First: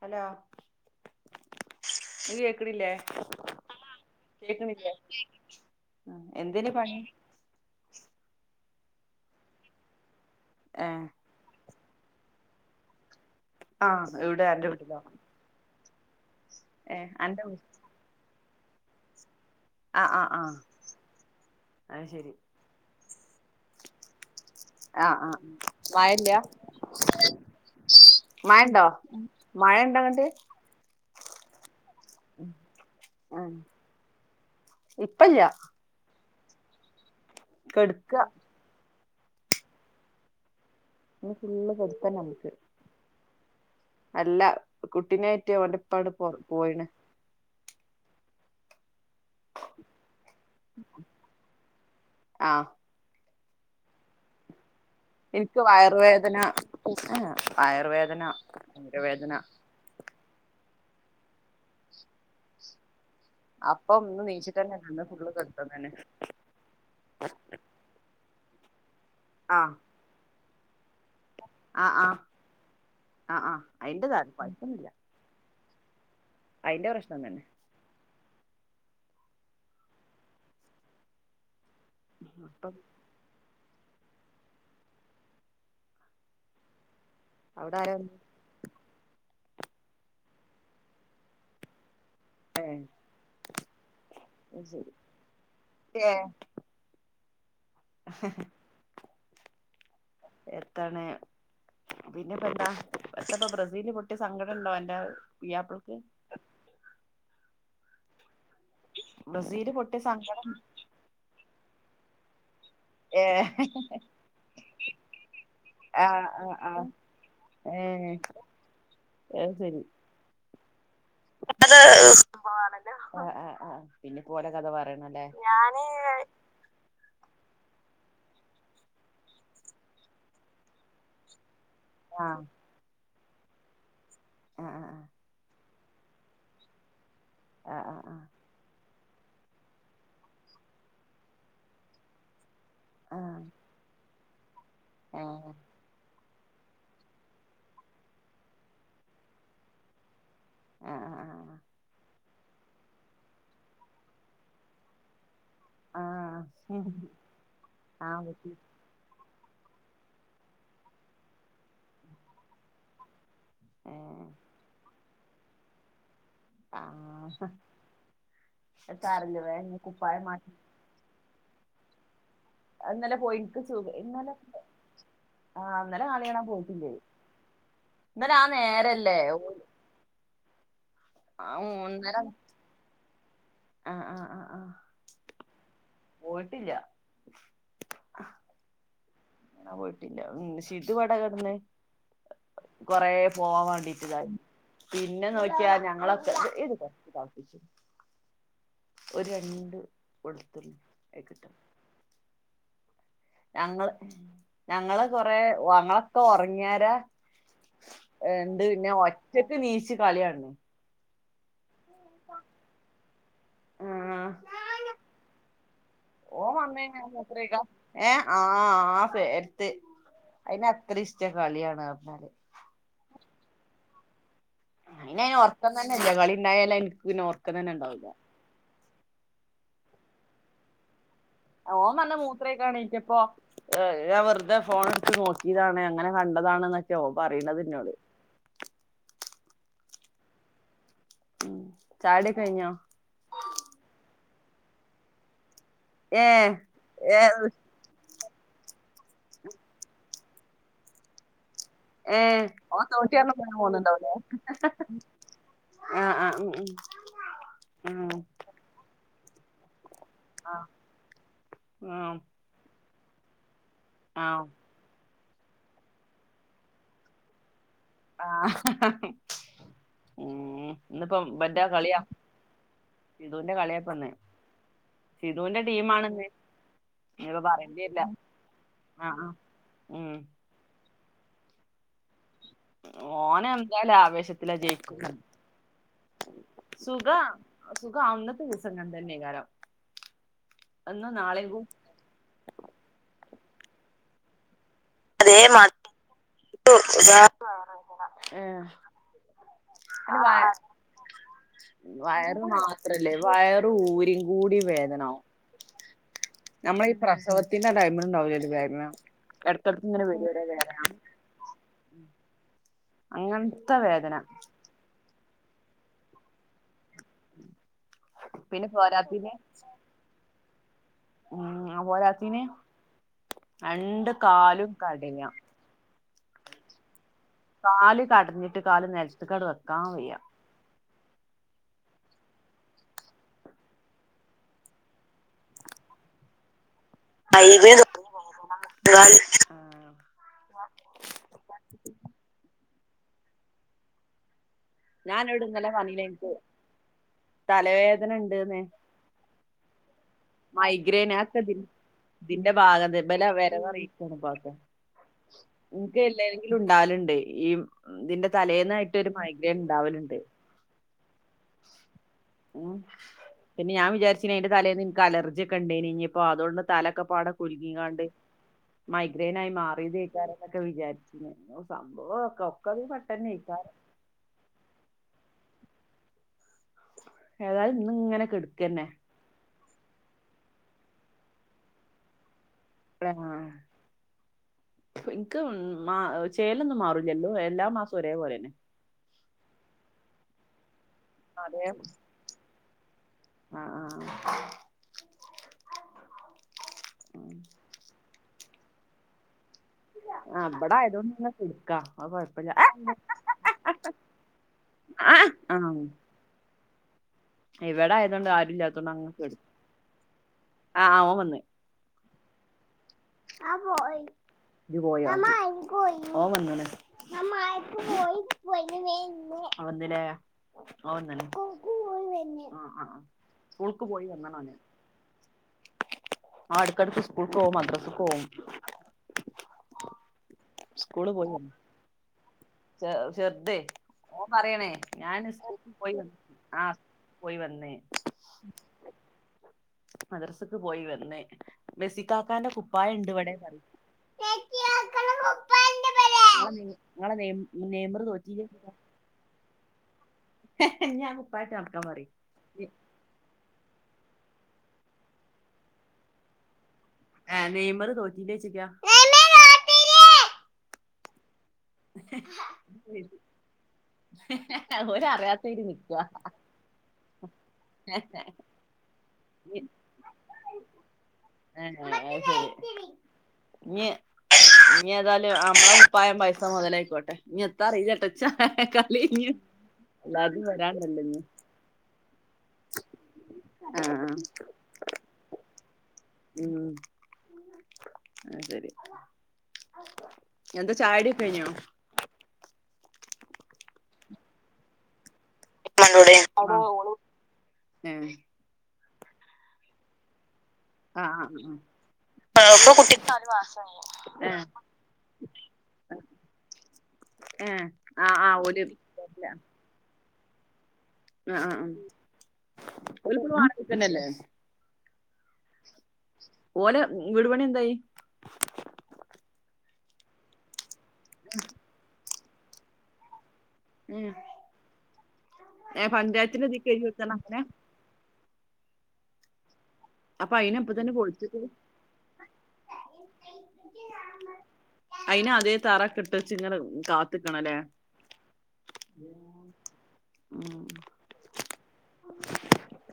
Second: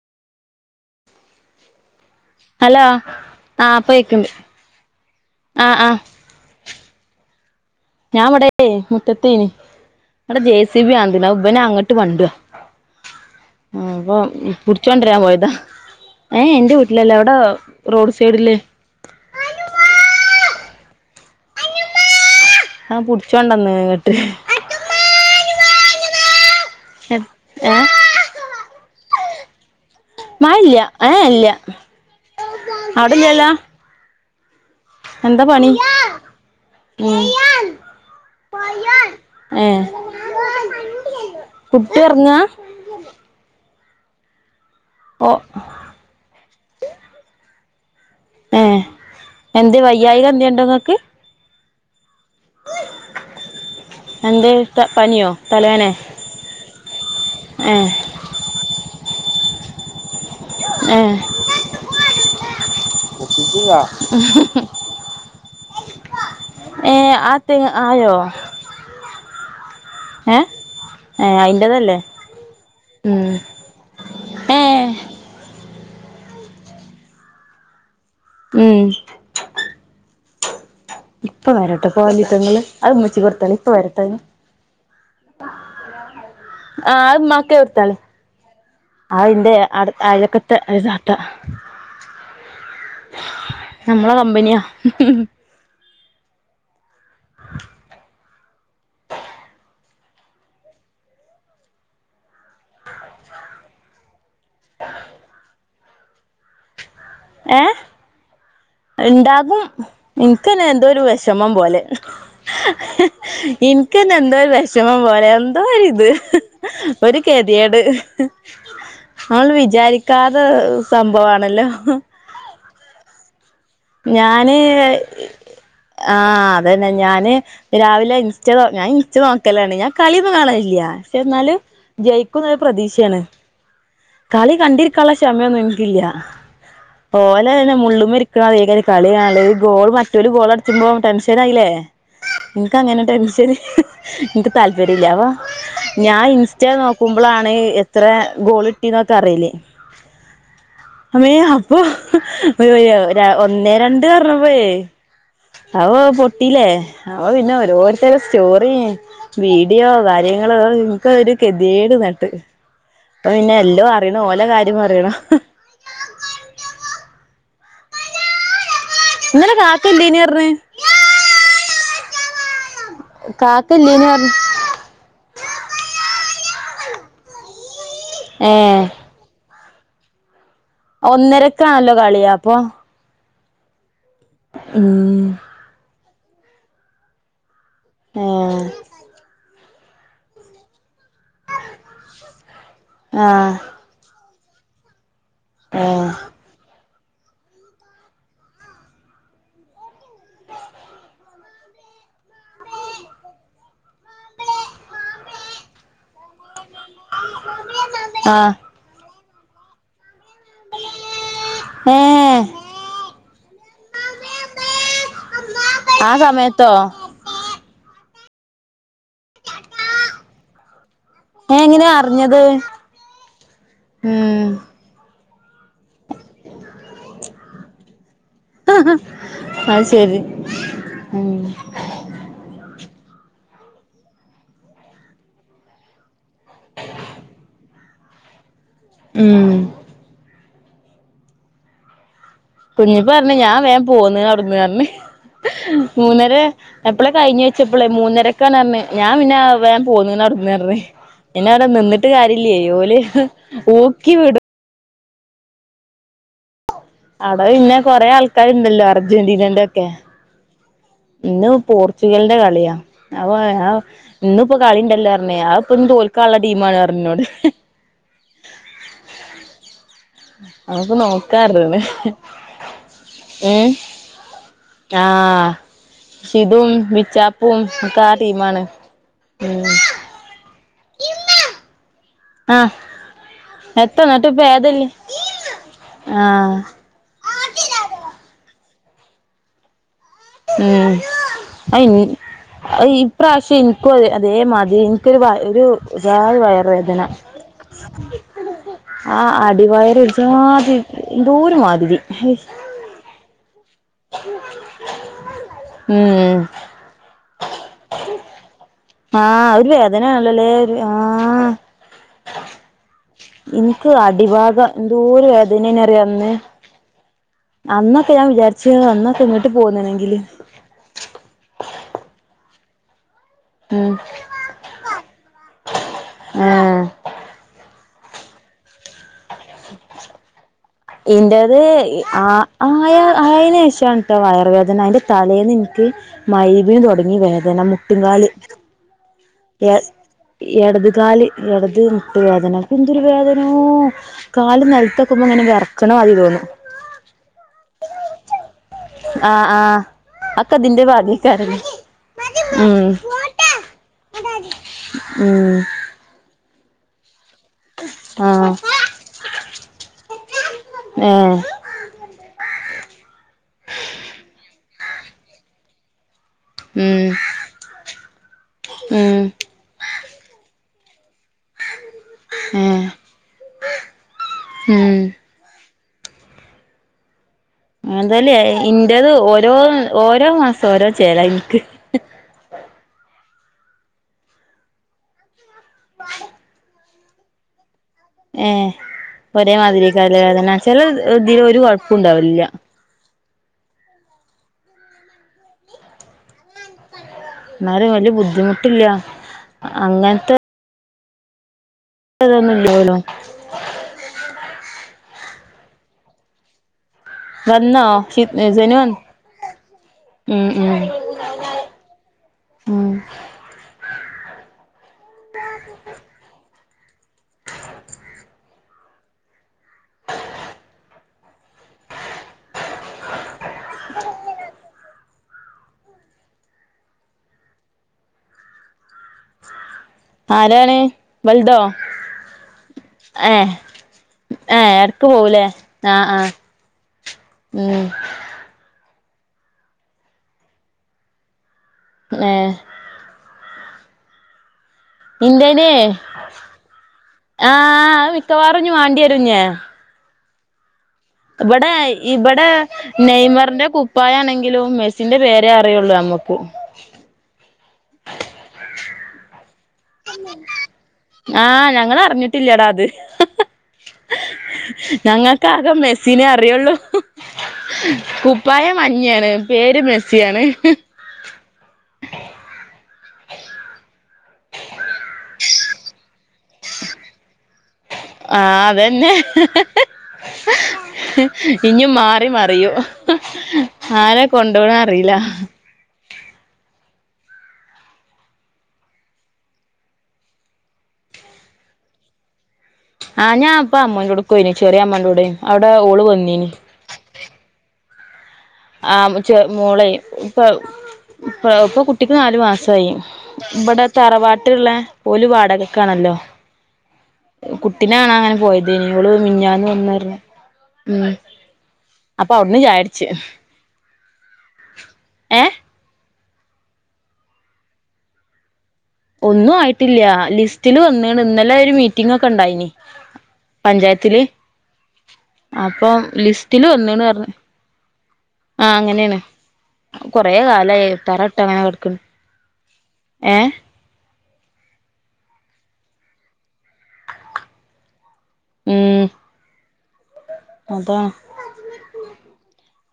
Hello- നീ hello കേക്കണില്ലേ ആപ്പയെക്കണ്ട് ആഹ് ആഹ്- എന്തിന് പണി? ഞാൻ ഇവിടെ മുറ്റത്തേനി ഇവിടെ ജെ സി ഏ ബി ആതിനഇബനെ അങ്ങട്ട് കൊണ്ടുവ. ആഹ് അപ്പൊ ഇവിടെ അന്റെ വീട്ടിലോ പിടിച്ചോണ്ടരാൻ പോയതാ, ഏ യെ ഇന്റെ ഏ വീട്ടിലല്ല അവിടെ. അന്റെ റോഡ് സൈഡിലേ- ആഹ് ആഹ് ആഹ് അത് ശരി, ആഹ് പൊടിച്ചോണ്ടന്ന്ങ്ങട്ട്. ആഹ് ആഹ് വായല്ല? ഹേ- മാണ്ടോ മഴണ്ട അങ്ങട്ട്? മായ ഇല്ല ആഹ് ഇല്ല അവിടെല്ലല്ലോ? ആഹ് ഇപ്പല്ല എന്താ പണി ഉം- കെടുക്ക. ഏഹ് മ് ഫുള്ള് കൊതുക്കാൻ നമുക്ക്. അല്ല ഓ കുട്ടിനെയ്റ്റ് ഓൻന്റെപ്പങ്ങട്ട് പോ പോയിണ്. ഏ എന്ത് വയ്യായികം എന്തണ്ടോ ങ്ങക്ക്? ആഹ എന്തേ? പനിയോ ഇൻക്ക് തലവേനെ വയർുവേദന മ് ഹെ ഏ വയർവേദനരവേദന, ഏ അപ്പം ന്ന് നീച്ചിട്ടെന്നെല ന്ന് ഫുള്ള് കെടുത്തം തന്നെ. ഏ ആത്തെ ആയോ? ആഹ്- ഹെ ഹേ ആയീ ആഹ് ആഹ ആ ആഹ് അയിന്റെതാരം ഏ പഴപ്പൊന്നില്ല അതിന്റെ പ്രശ്നം തന്നെ ഉം ഇപ്പൊ വരട്ടെ കോലിത്തങ്ങള് അപ്പം അത് മുച്ചി കൊടുത്തള ഇപ്പ വരട്ടെ ആഹ അത് മക്കെ അവിടെ ആരാ ഇർത്താളെ ആതിന്റെ അ അഴക്കത്തെ സാട്ട നമ്മളെ കമ്പനിയാ [inaudible] [inaudible] [inaudible] എത്തണ പിന്നെപ്പോ എന്താ പപ്പോ ബ്രസീല് പൊ മറ്റ സങ്കടം ഉണ്ടോ എന്റെറെ വ്യപ്പിളക്ക് ഏഹ ഉണ്ടാകും ബ്രസീല് പൊട്ടിയ സങ്കടം നിനക്ക്ന്നെ എന്തോ ഒരു വിഷമം പോലെ ഏഹ് എനക്ക്ന്നെ എന്തോ ഒരു വിഷമം പോലെ എന്തോ ഇത് ആഹ് ഒരു കെതിയട് ഹ ശരി കാത സംഭവമാണല്ലോ ല്ല ആ ആ ആ് പിന്നെ പോടെ ഞാന് കഥ പറയണല്ലേ ഞ അന്നെ ഞാന് രാവിലെ ഇൻസ്റ്റ ഞാൻ ഇൻസ്റ്റ നോക്കലാണ് ഞാൻ കളിയൊന്നും കാണാനില്ല പക്ഷെ എന്നാല് ആഹ് ജയിക്കുന്ന ഒരു പ്രതീക്ഷയാണ് കളി ആഹ് കണ്ടിരിക്കാനുള്ള ക്ഷമയൊന്നും എനിക്കില്ല. ഓലന്നെ ആഹ് മുള്ളും ആഹ് മരിക്കണ വേഗ കളിണല്ല ഗോൾ മറ്റൊരു ഗോൾ അടത്തുമ്പോ നസരായില്ലേ [inaudible] നിനക്ക് ആഹ് അങ്ങനട്ടെൻഷന് നിനിക്ക് താല്പര്യ ഇല്ല ആഹ് ആഹ് ഞാൻ ഇൻസ്റ്റ നോക്കുമ്പോളാണ് എത്ര ഗോളിട്ടി എന്നൊക്കെ അറിയില്ലേ അമ്മേ ആഹ് അപ്പൊ ഒന്നേ രണ്ട് പറഞ്ഞ പോയേ അവ ആഹ് പൊട്ടിലേ ആഹ് അവ പിന്നെ ഓരോരുത്തരെ ആഹ് പറ്റി സ്റ്റോറി വീഡിയോ കാര്യങ്ങളോ നിങ്ങക്ക് ഒരു കെതിയേട് നട്ട് അപ്പൊ പിന്നെ എല്ലോ ഏഹ് അറിയണം ഓലോ കാര്യം അറിയണം ആ തറില്ല വേ ഇന്നലെ കുപ്പായ കാക്കല്ലേനി മാറ്റ പറഞ്ഞ് അന്നലെ പോയിക്ക്ു കാക്കല്ലേനി പറഞ്ഞ് ഇന്നലെ ആഹ അന്നലെ കള കാണാൻ പോയിട്ടില്ലേ ഇന്നലെ ആ ഏ നേരല്ലേ ഓ ഒന്നരക്കാണല്ലോ കളിയാ അപ്പൊ ആഹ് ആഹ് ആഹ ആഹ ഉം പോയിട്ടില്ല ആഹ ആ പോയിട്ടില്ല ഉ ശിതു വട കിടന്ന കൊറെ ആഹ് പോവാൻ വേണ്ടിട്ടതായിരുന്നു പിന്നെ നോക്കിയാ ഏ ഞങ്ങളൊക്കെ ഇത് ഒരു രണ്ട് കൊടുത്തി ആ കിട്ടെ ഞങ്ങള് ഞങ്ങള് കൊറെ ഞങ്ങളൊക്കെ ഉറങ്ങിയരാ ആഹ് എന്ത് പിന്നെ ഒറ്റക്ക് നീച്ച് കളിയാണേ ആഹ ആ ഓൻ സമയത്തോ വന്ന് കഴിഞ്ഞ മത്രഴിക്കാൻ ഏഹ് ആഹ് ആഹ് ഫേരത്ത് അയിന് അത്ര ഇഷ്ട ഏ കളിയാണ് എങ്ങനെയാ പറഞ്ഞാല് അറിഞ്ഞത് ഉം അയിന് അതിന് ഉറക്കം തന്ന ഇല്ല കളിണ്ടായാലും എനിക്ക് പിന്നെ ഉറക്കം തന്നെ ഉണ്ടാവൂല്ല ആഹ് അയ്‌ശരി ഓൻ വന്ന് മൂത്രം ഒഴിക്കാൻ എന്നിറ്റപ്പോ ഏഹ് ഞാൻ വെറുതെ ഫോൺ എടുത്ത് നോക്കിയതാണ് അങ്ങനെ കണ്ടതാണ് എന്നൊക്കെയാ ഓൻ പറയണത് എന്നോട് ഉം ഉ ചായട കഴഞ്ഞോ ഇനിയിപ്പ പറഞ്ഞ ഞാ വേൻ പോന്ന് അവിടന്ന് പറഞ്ഞ് മൂന്നേര ഏഹ് എപ്പളെ കഴിഞ്ഞ് ഏഹ് വെച്ച അപ്പളെ മൂന്നേരക്കന്ന്റഞ്ഞ് ഞാൻ പിന്നെ വേഗം പോന്ന്ണ് അവട്ന്ന്റഞ്ഞ് പിന്നെ അവിടെ നിന്നിട്ട് ഏഹ് കരില്ല്യ ഓൻ ഓല് തോട്ടി പറഞ്ഞ പോന്നുണ്ടാവുല്ലേ ഊക്കി വിടും ആഹ് ആഹ് ഉം ഉം അവിടെ പിന്നെ കൊറെ ആൾക്കാരുണ്ടല്ലോ അർജന്റീനന്റെക്കെ ആഹ് ഇന്ന് പോർച്ചുഗലിന്റെ കളിയാ അപ്പൊ ആഹ് ആഹ് ആഹ് ഇന്ന്പ്പോ കളി ഉണ്ടല്ലോ പാ പിന്നെ ആഹ് ഇപ്പൊ തോൽക്കാനുള്ള ടീമാണ് പറഞ്ഞ് ഇന്നോട് ആഹ് ഉം നമുക്ക് ഇന്ന്പ്പം നോക്കാ ഇവൻ്റെ പറഞ്ഞ് കളിയാ ഇംഗ്ലണ്ടിൻ്റെ ഏഹ് കളിയാപ്പംന്ന് സിതുവിന്റെ ആഹ് ടീം ആണന്ന് ഷിദും ഇപ്പ ബിച്ചാപ്പും പറയെണ്ടി വരില്ല ഒക്കെ ആ ടീമാണ് ആഹ് ആഹ് ഉം ഇമ്മ ഓനെന്താലും എത്ത ന്നട്ട് ഇപ്പ ആവേശത്തില ഏതല്ലേ ജയിക്കൂന്ന് ആഹ് സുഖ സുഖ അന്നത്തെ ദിവസം അങ്ങനെതന്നെക്കാരം ഉം അത് ഇന് ഈ പ്രാവശ്യം ഇനിക്കും അതേമാതിരിനി ഇക്ക് വ ഒരു ജാതി വയറു വേദന ഏഹ് ആഹ് അടിവയറ് ഒരു അല്ല വയ ജാതി എന്തോരുമാതിരി അത്രല്ലേ വയറും ഊരികൂടി വേദനവും ഉം നമ്മള് ഈ പ്രസവത്തിന്റെ ടൈം മില്ല്ഉണ്ടാവുലെ ഒരു വേദന ആഹ് അത് ഇടക്കിടക്ക് ഇങ്ങനെ വരും ഓരോ വേദനയാണല്ലല്ലേ വേദന ആഹ് അങ്ങനത്തെ എനിക്ക് വേദന അടിഭാഗം എന്തോരു വേദനേന്നെന്ന് അറിയോ അന്ന് അന്നൊക്കെ ഞാൻ പിന്നെ വിചാരിച്ച് അന്നൊക്കെ പോരാത്തിന് ഇങ്ങട്ട് പോന്ന്ണെങ്കില് ഉം ആ പോരാത്തേന് ഉം രണ്ട് കാലും കടയ ഏഹ് കാല് കടഞ്ഞിട്ട് കാല് നലത്ത്ക്കാട് വെക്കാൻ വയ്യ എന്റേത് ആഹ് ആയ ആയന് ശേഷാണ് ട്ടോ വയറുവേദന അതിൻ്റെ തലേന്ന് എനിക്ക് മൈവി തുടങ്ങി വേദന മുട്ടുംങ്കാല് മുട്ടുംങ്കാല് ഇടത്കാല് ഇടത് മുട്ട വേദന എന്തൊരു വേദനയോ കാല് നൽ ഞാൻ അനോട് ഇന്നലെ പറഞ്ഞിലേ ക്കും തലവേദന ഉണ്ട്ന്ന് ആഹ് ആഹ് അതൊക്കെ ഇതിന്റെ മൈഗ്രൈനേ ഭാഗ്യേക്കാരം അക്കതിൽ ഇതിന്റെ ഉം ഭാഗത്ത് ഇവലെ വരവറി ഉം എല്ലങ്കിലും ഉണ്ടാവലുണ്ട് ഈ ഇതിന്റെ ആഹ് തലേന്നായിട്ട് ഒരു മൈ വേ ഉണ്ടാവലുണ്ട് ഏഹ് ഉം പിന്ന ഞാൻ വിചാരിച്ചിനി അതിൻ്റെ തലേന്ന് നിനക്ക് അലർജി ഒക്കെ ഉണ്ടെന്ന് ഇനി അപ്പോ അതൊണ്ട് ഉം തലക്കെപ്പാടെ കുലുങ്ങിങ്ങാണ്ട് ഉം മൈഗ്രൈൻ ആയി മാറിയതേക്കാരം നൊക്കെ വിചാരിച്ച്ന് സംഭവൊക്കെ ഒക്കെ ഏഹ് ഇതില് പെട്ടെത്തേക്കാരം ഉം ഏതായാലും ഇന്ന് ഇങ്ങനെ എന്തായലും കെടക്കന്നെ ഇന്റേത് ഓരോ ഓരോ മാസം ഓരോ ചേല എനിക്ക് ആഹ് ഇനിക്ക് മാ ചേലൊന്നും മാറില്ല എല്ലോ എല്ലാ മാസ ഏഹ് ഒരേ മാതിരിക്കാല്ലെ വേദന ചെല ഇതില് ഒരു അതേ കൊഴപ്പോണ്ടാവില്ല ആഹ് ആഹ് ആഹ് ഉം എന്നാലും വെല്യ ബുദ്ധിമുട്ടില്ല ആഹ് അങ്ങനെ ആഹ് ഇബടെ ആയത്തോണ്ട് പിന്നെ സിരിക്കാ അത് കൊഴപ്പല്ല ഇതൊന്നുംല്ലല്ലോ ആഹ് വന്നോ ഇവിടെ ആയതൊണ്ട് ആരും [unintelligible] സെനു ഇല്ലാത്തോണ്ട് വന്ന് അങ്ങനെ കേടു ഉം ഉം ആ ആ ഓൻ വന്ന് ഉം ഓൻ വന്നണ് ആഹ് വന്ന്ല്ലേ ഓഹ് വന്നണ് ആഹ് ആഹ് സ്‌കൂൾക്ക് പോയി വന്നണോന് ആഹ് എടക്കടെക്ക് സ്കൂൾക്ക് പോവും മദ്രസ്സക്ക് പോവും ആരാണ് സ്കൂള് പോയി വന്ന് വെൽതോ? ചെ ചെർതെ ഓൻ ഏ പറയാണേ ഇടക്ക് ഞാൻ പോവൂലേ സ്കൂൾക്ക് പോയി ആഹ് വന്ന് ആഹ് പോയി വന്ന് ഉം മദ്രസ്സക്ക് പോയി വന്ന് ഏ മെസിക്കാക്കാന്റെ കുപ്പായണ്ട് ഇവിടെ പറയ് ഇന്റേന് ആ [inaudible] നെയമ്പർ തോറ്റി മിക്കവാറും ഇനി വേണ്ടി വരും [unintelligible] ഇബടെ പറയും ഇബടെ നെയ്മറിന്റെ കുപ്പായണെങ്കിലും മെസ്സിന്റെ പേരെ അറിയുള്ളു ഞമ്മക്കും ആഹ് നെയ്മറ് തോറ്റില്ലേയ്ച്ചോക്കിയാ ആഹ് ഞങ്ങളറിഞ്ഞിട്ടില്ലടാ അത് ഞങ്ങക്ക് ഒരറിയാത്തവര് ആകെ നിക്കുക മെസ്സിനെ അറിയുള്ളു കുപ്പായം മഞ്ഞയാണ് പേര് മെസ്സിയാണ് ഏഹ് ഏഹ് അത് ശരി ഇനീ ഇന്നി ഏതായായും അമ്മളെ കുപ്പായം പൈസ മൊതലായിക്കോട്ടെ ഇനീ എത്താറായില്ലാട്ടാ ഇ ആഹ് അതന്നെ അല്ലാതെ വരാണ്ടല്ലോ ഇനി ഇന്നി മാറി മറിയൂ ആ, ആരാ കൊണ്ടോണെ അറിയില്ല ഉം അത് ശരി എന്താ ചായ കുടിയൊക്കെ കയിഞ്ഞോ? ആഹ് ഞാൻ അപ്പ അമ്മോൻ്റോടെക്ക് പോയിന് ചെറിയ അമ്മോൻ്റോടെ അവിടെ ഓള് വന്നീന് ഏഹ് ആഹ് മ് ചെ മോളെ ഇപ്പ ആ ആ, ഇപ്പ ഇപ്പൊ കുട്ടിക്ക് നാലു ആ ഇപ്പൊ മാസായി കുട്ടിക്ക് നാല് മാസമായി ഇവിടെ ഏ തറവാട്ടിൽള്ള ഓല് വാടകെക്ക് ആണല്ലോ [inaudible] ഏഹ് കുട്ടിനെ ആഹ് കാണാൻ ഇങ്ങനെ ആഹ് ഓല് പോയതേനി ഓള് ആഹ് മിഞ്ഞാന്ന് വന്ന് പറഞ്ഞ് ഉം ആഹ് ആഹ് അപ്പൊ അവിടന്ന് ചായൊടിച്ച് [unintelligible] ഏഹ് ഓലെ വീടുപണി എന്തായി? ഒന്നും ആയിട്ടില്ല ലിസ്റ്റില് വന്ന്ണ് ഇന്നലെ ഒരു മീറ്റിംഗൊക്കെ ഇണ്ടായിനി ഉം പഞ്ചായത്തില് അപ്പൊ ഏഹ് പഞ്ചായത്തിന്റെ ലിസ്റ്റില് ഇതിക്ക് എഴുതി വന്ന്ണ് കൊടുത്താണ് പറഞ്ഞ് അങ്ങനെ ആഹ് അങ്ങനെയാണ് കൊറെ അപ്പൊ അയിന് ഇപ്പ കാലായി തന്നെ തറ ഇട്ട് പൊളിച്ചിട്ട് അങ്ങനെ കെടക്കണ് ഏഹ് അയിനാത്യേ തറക്കെ ഇട്ട് വെച്ച് ഇങ്ങനെ കാത്ത്ക്കണല്ലേ [inaudible] അതാ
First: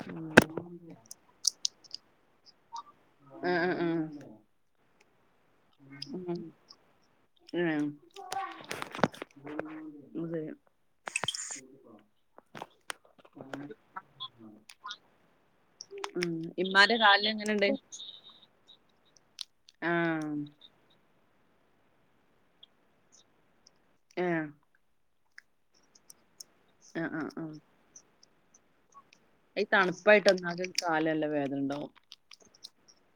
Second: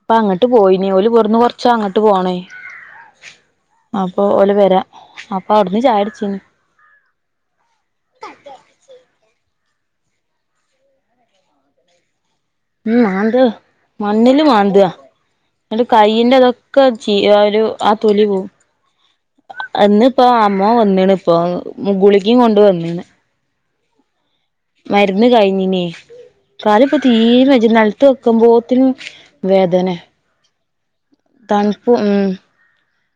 അപ്പൊ അങ്ങോട്ട് പോയിന ഓല പുറന്ന് കൊറച്ച് ഉച്ചാ അങ്ങോട്ട് പോണേ ആഹ് ആഹ് ആഹ് അപ്പോൾ ഓല വരാ അപ്പൊ അവിടുന്ന് ഉം ചായടിച്ചീനി ആഹ് [unintelligible] ഉം മാന്താ മണ്ണില് മാന്താ ഒരു ഉം കൈയിൻന്റെതൊക്കെ ഇമ്മാന്റെ കാലിന് ഒരു എങ്ങനെണ്ട് ആഹ് തൊലി പോവും അന്ന് ഇപ്പോ ആഹ് അമ്മ വന്നിണ് ഇപ്പോ ഗുകളിഗേം കൊണ്ട് വന്നിണ് ആഹ് മരുന്ന് കഴിഞ്ഞിനേ കാല ഇപ്പ ആഹ് ആഹ് തീരെ ആഹ് വ നിലത്ത് വെക്കുമ്പോത്തിനും ഈ വേദന തണുപ്പായിട്ട്ന്നാ ഒരു കാലല്ല തണുപ്പ് ഉം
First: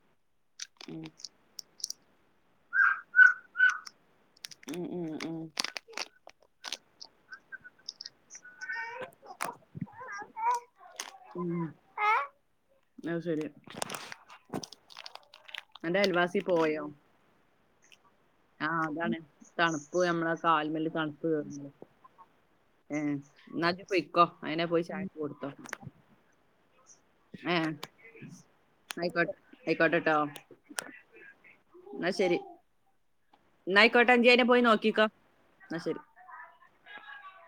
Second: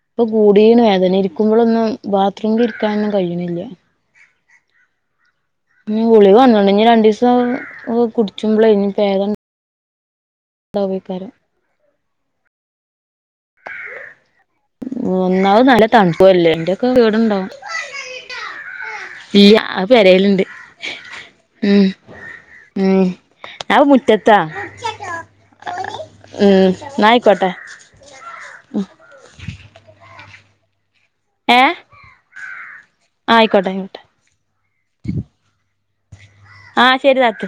ഇപ്പൊ കൂടിയന ഉം വേദനയിരിക്കും നോക്ക്പോളൊന്നും ബാത്റൂമിൽ ഇരിക്കാനൊന്നും കഴിയുന്നില്ല ഉം ഉം ഉം ഗുളിക വന്നിണ്ട ഇനി രണ്ടു ദിവസം കുടിച്ചുമ്പോള ഇനി വേദ ആഹ് അന്ത വിക്കാരം ഉം അത് ശരിയാ ഒന്നാാവ നല്ല അന്റെ അയൽവാസി തണുപ്പുല്ലേ പോയോ എന്റെയൊക്കെ വീടുണ്ടാവും ആഹ് അതാണ് ഇല്ല അത് തണുപ്പ് നമ്മളെ പെരേലുണ്ട് കാൽമല്ല് തണുപ്പ് കേറ ഉം ഏ ഉം ഞാൻ എന്നതിപ്പോക്കോ മുറ്റത്താ അയിനെ പോയി ചായക്കച് കൊടുത്തോ ഉം നായി ആഹ് ആയിക്കോട്ടെ ആയിക്കോട്ടെട്ടോ ഏ എന്നാ ശരി ആയിക്കോട്ടെ ആയിക്കോട്ടെ നായിക്കോട്ട ട്ടഞ്ചേനെ പോയി നോക്കിക്ക എന്നാ ശരി ആഹ് ശരി താത്ത്